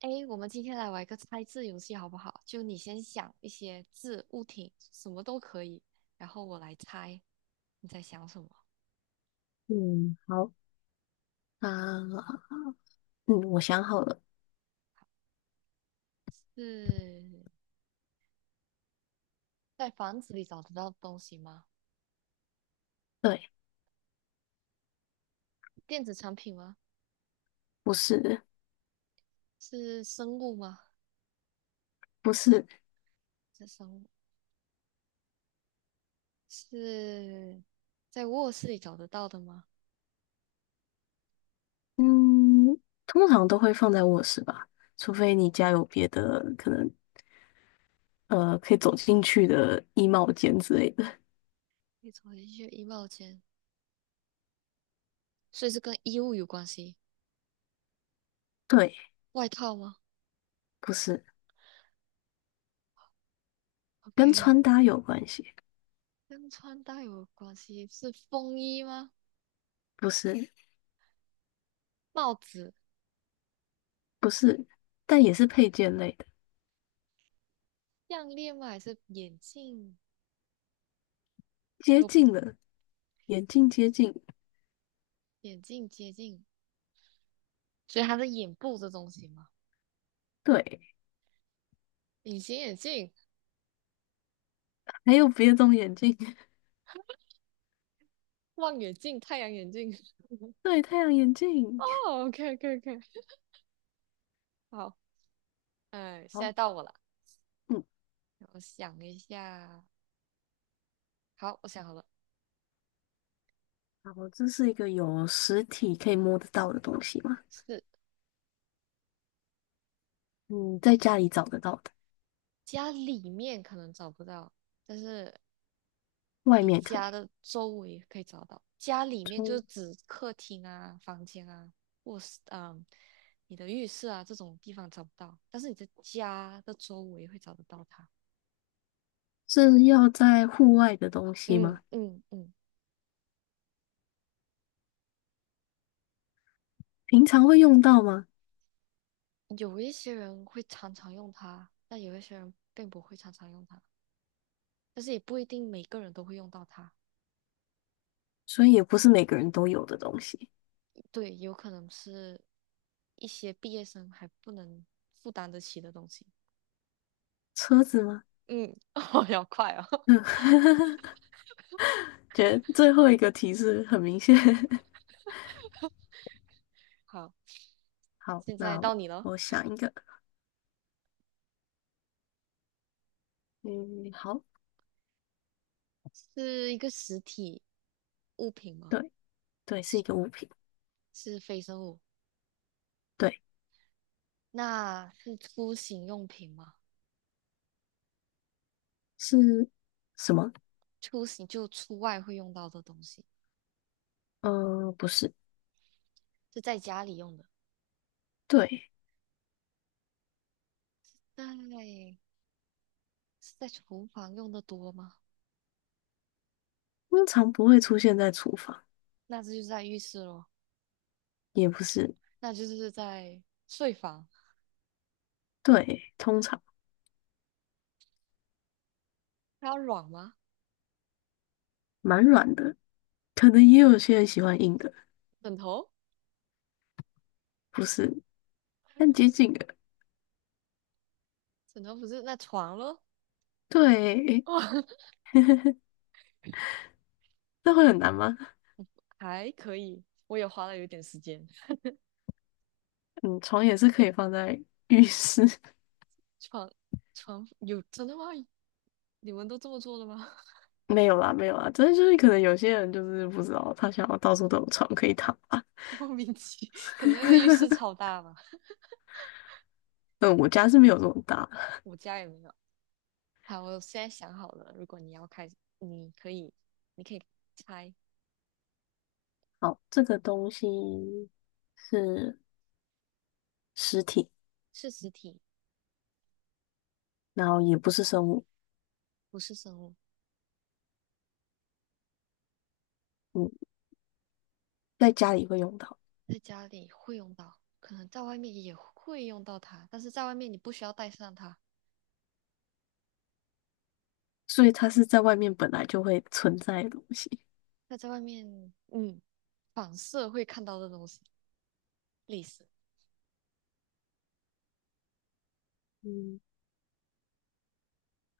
诶，我们今天来玩一个猜字游戏，好不好？就你先想一些字、物品，什么都可以，然后我来猜你在想什么。嗯，好啊，嗯，我想好了。是在房子里找得到的东西吗？对。电子产品吗？不是。是生物吗？不是。是生物？是在卧室里找得到的吗？嗯，通常都会放在卧室吧，除非你家有别的可能，可以走进去的衣帽间之类的。可以走进去衣帽间，所以是跟衣物有关系。对。外套吗不是。跟？OK，穿搭有关系。跟穿搭有关系，是风衣吗？不是。帽子。不是，但也是配件类的。项链吗？还是眼镜？接哦，近了，眼镜接近。眼镜接近，所以它是眼部这东西吗？对，隐形眼镜、还有别种眼镜。望远镜、太阳眼镜。对，太阳眼哦镜。，OK，OK，OK，好，嗯，现好。在到我了，嗯，我想一下，好，我想好了，好，这是一个有实体可以摸得到的东西吗？是嗯，在家里找得到的，家里面可能找不到，但是外你面可家以。的周围可以找到，家里面就是中指客厅啊、房间啊，卧室啊、你的浴室啊这种地方找不到，但是你的家的周围会找得到它。是要在户外的东西嗯吗？嗯嗯，平常会用到吗？有一些人会常常用它，但有一些人并不会常常用它，但是也不一定每个人都会用到它。所以也不是每个人都有的东西。对，有可能是一些毕业生还不能负担得起的东西。车子吗？嗯，哦，要快哦。嗯，觉得最后一个提示很明显。好，好，现在那到我你了。想一个。嗯，好。是一个实体物品吗？对对，是一个物品。是非生物？对。那是出行用品吗？是什么？出行就出外会用到的东西，嗯、不是。是在家里用的。对，那是在厨房用的多吗？通常不会出现在厨房。那这就是在浴室咯，也不是。那就是在睡房。对，通常它要软吗？蛮软的，可能也有些人喜欢硬的。枕头？不是，但接嗯近的。枕头不是那床咯？对。诶，哦，那会很难吗？还可以，我也花了有点时间。嗯，床也是可以放在浴室。床床有真的吗？你们都这么做的吗？没有啦，没有啦，真的就是可能有些人就是不知道，他想要到处都有床可以躺吧。莫名其，可能那个浴室 超大吧，嗯，我家是没有这么大。我家也没有。好，我现在想好了，如果你要开，你可以，你可以猜好，这个东西是实体，是实体，然后也不是生物。不是生物，嗯，在家里会用到，在家里会用到，可能在外面也会用到它，但是在外面你不需要带上它，所以它是在外面本来就会存在的东西。那在外面，嗯，反射会看到的东西，历史，嗯，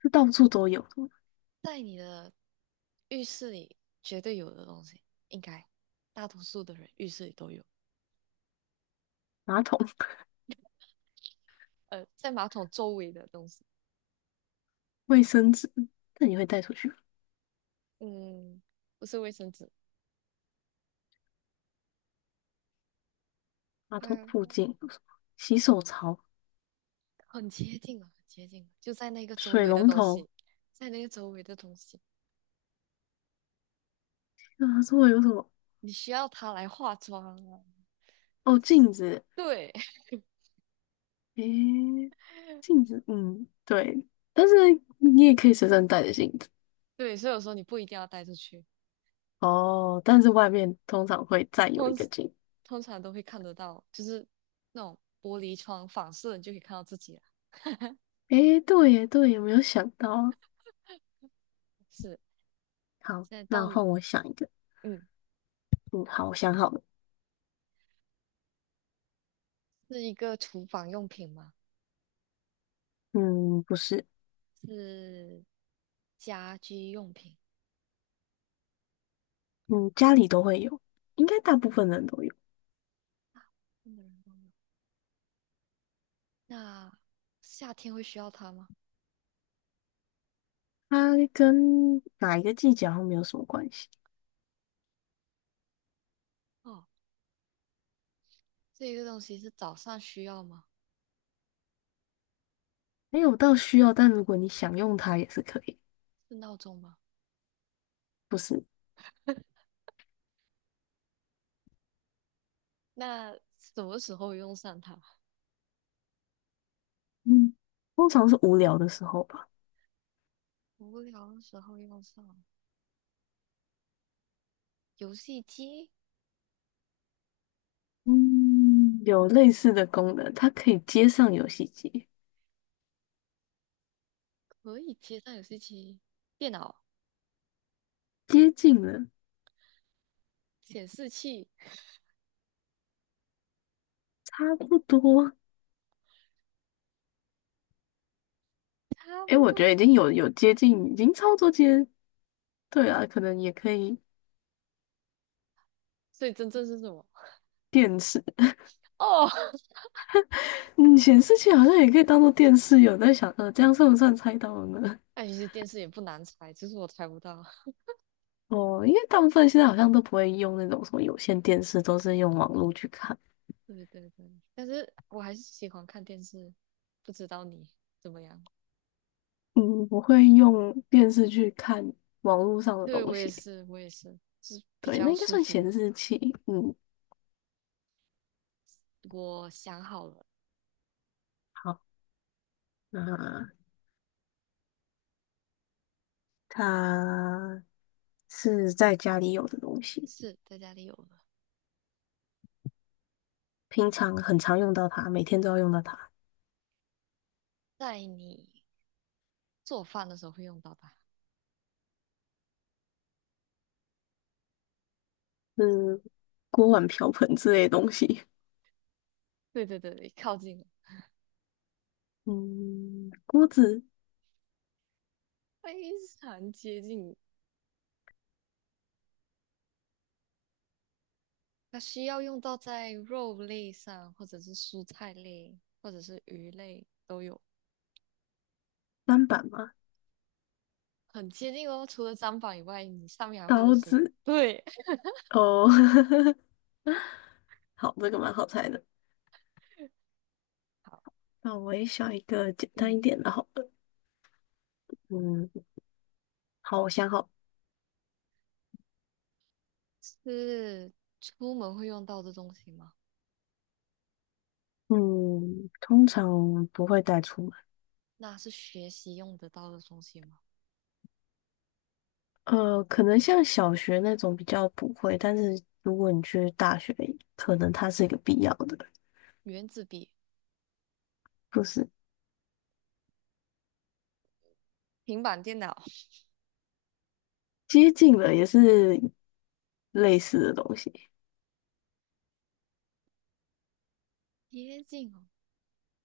是到处都有的。在你的浴室里绝对有的东西，应该大多数的人浴室里都有，马桶、在马桶周围的东西，卫生纸，那你会带出去吗？嗯，不是卫生纸。马桶附嗯，近有什么？洗手槽、很接近了，很接近了，就在那个周水围的龙东头，西，在那个周围的东西，啊，这会有什么？你需要它来化妆啊。哦，镜子。对 诶，镜子，嗯，对，但是你也可以随身带着镜子。对，所以我说你不一定要带出去，哦，但是外面通常会再有一通个镜。通常都会看得到，就是那种玻璃窗反射，你就可以看到自己了。诶，对耶，对耶，没有想到。是，好，现在到那你，换我想一个。嗯，嗯，好，我想好了。是一个厨房用品吗？嗯，不是。是家居用品。嗯，家里都会有，应该大部分人都有。嗯那夏天会需要它吗？它跟哪一个季节好像没有什么关系。哦，这个东西是早上需要吗？没有到需要，但如果你想用它也是可以。是闹钟吗？不是。那什么时候用上它？嗯，通常是无聊的时候吧。无聊的时候用上。游戏机嗯，有类似的功能，它可以接上游戏机。可以接上游戏机，电脑接近了。显示器 差不多。差诶，不我觉得多。已经有接近，已经操作接，对啊，可能也可以。所以真正是什么？电视。哦，嗯，显示器好像也可以当做电视有在想，这样算不算猜到了呢？那其实电视也不难猜，只是我猜不到。哦，因为大部分现在好像都不会用那种什么有线电视，都是用网络去看。对对对，但是我还是喜欢看电视，不知道你怎么样？嗯，不会用电视去看网络上的对，东我也西。是，我也是，就是比对，那较应该舒算服。显示器。嗯，我想好了，好，那它是在家里有的东西，是在家里有了，平常很常用到它，每天都要用到它。在你做饭的时候会用到它。嗯，锅碗瓢盆之类的东西。对对对对，靠近了，嗯，锅子、非常接近。它需要用到在肉类上，或者是蔬菜类，或者是鱼类都有，砧板吗？很接近哦。除了砧板以外，你上面还会有刀什么？子对，哦。好，这个蛮好猜的。好，那我也想一个简单嗯，一点的，好了。嗯，好，我想好。是出门会用到的东西吗？嗯，通常不会带出门。那是学习用得到的东西吗？可能像小学那种比较不会，但是如果你去大学，可能它是一个必要的。原子笔、不是，平板电脑，接近了，也是类似的东西。接近哦。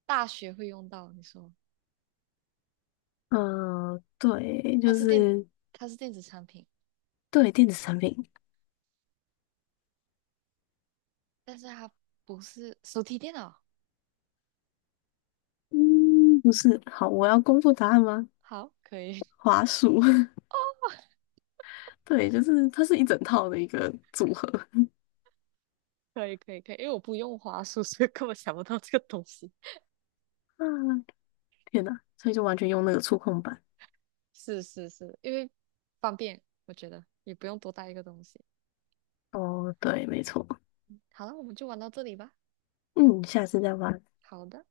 大学会用到，你说嗯、对，它就是电，是它是电子产品，对电子产品。但是它不是手提电脑。嗯，不是。好，我要公布答案吗？好，可以。华数。哦，对，就是它是一整套的一个组合。可以可以可以，因为我不用滑鼠，所以根本想不到这个东西。啊，天哪，所以就完全用那个触控板。是是是，因为方便，我觉得也不用多带一个东西。哦，对，没错。好了，我们就玩到这里吧。嗯，下次再玩。好的。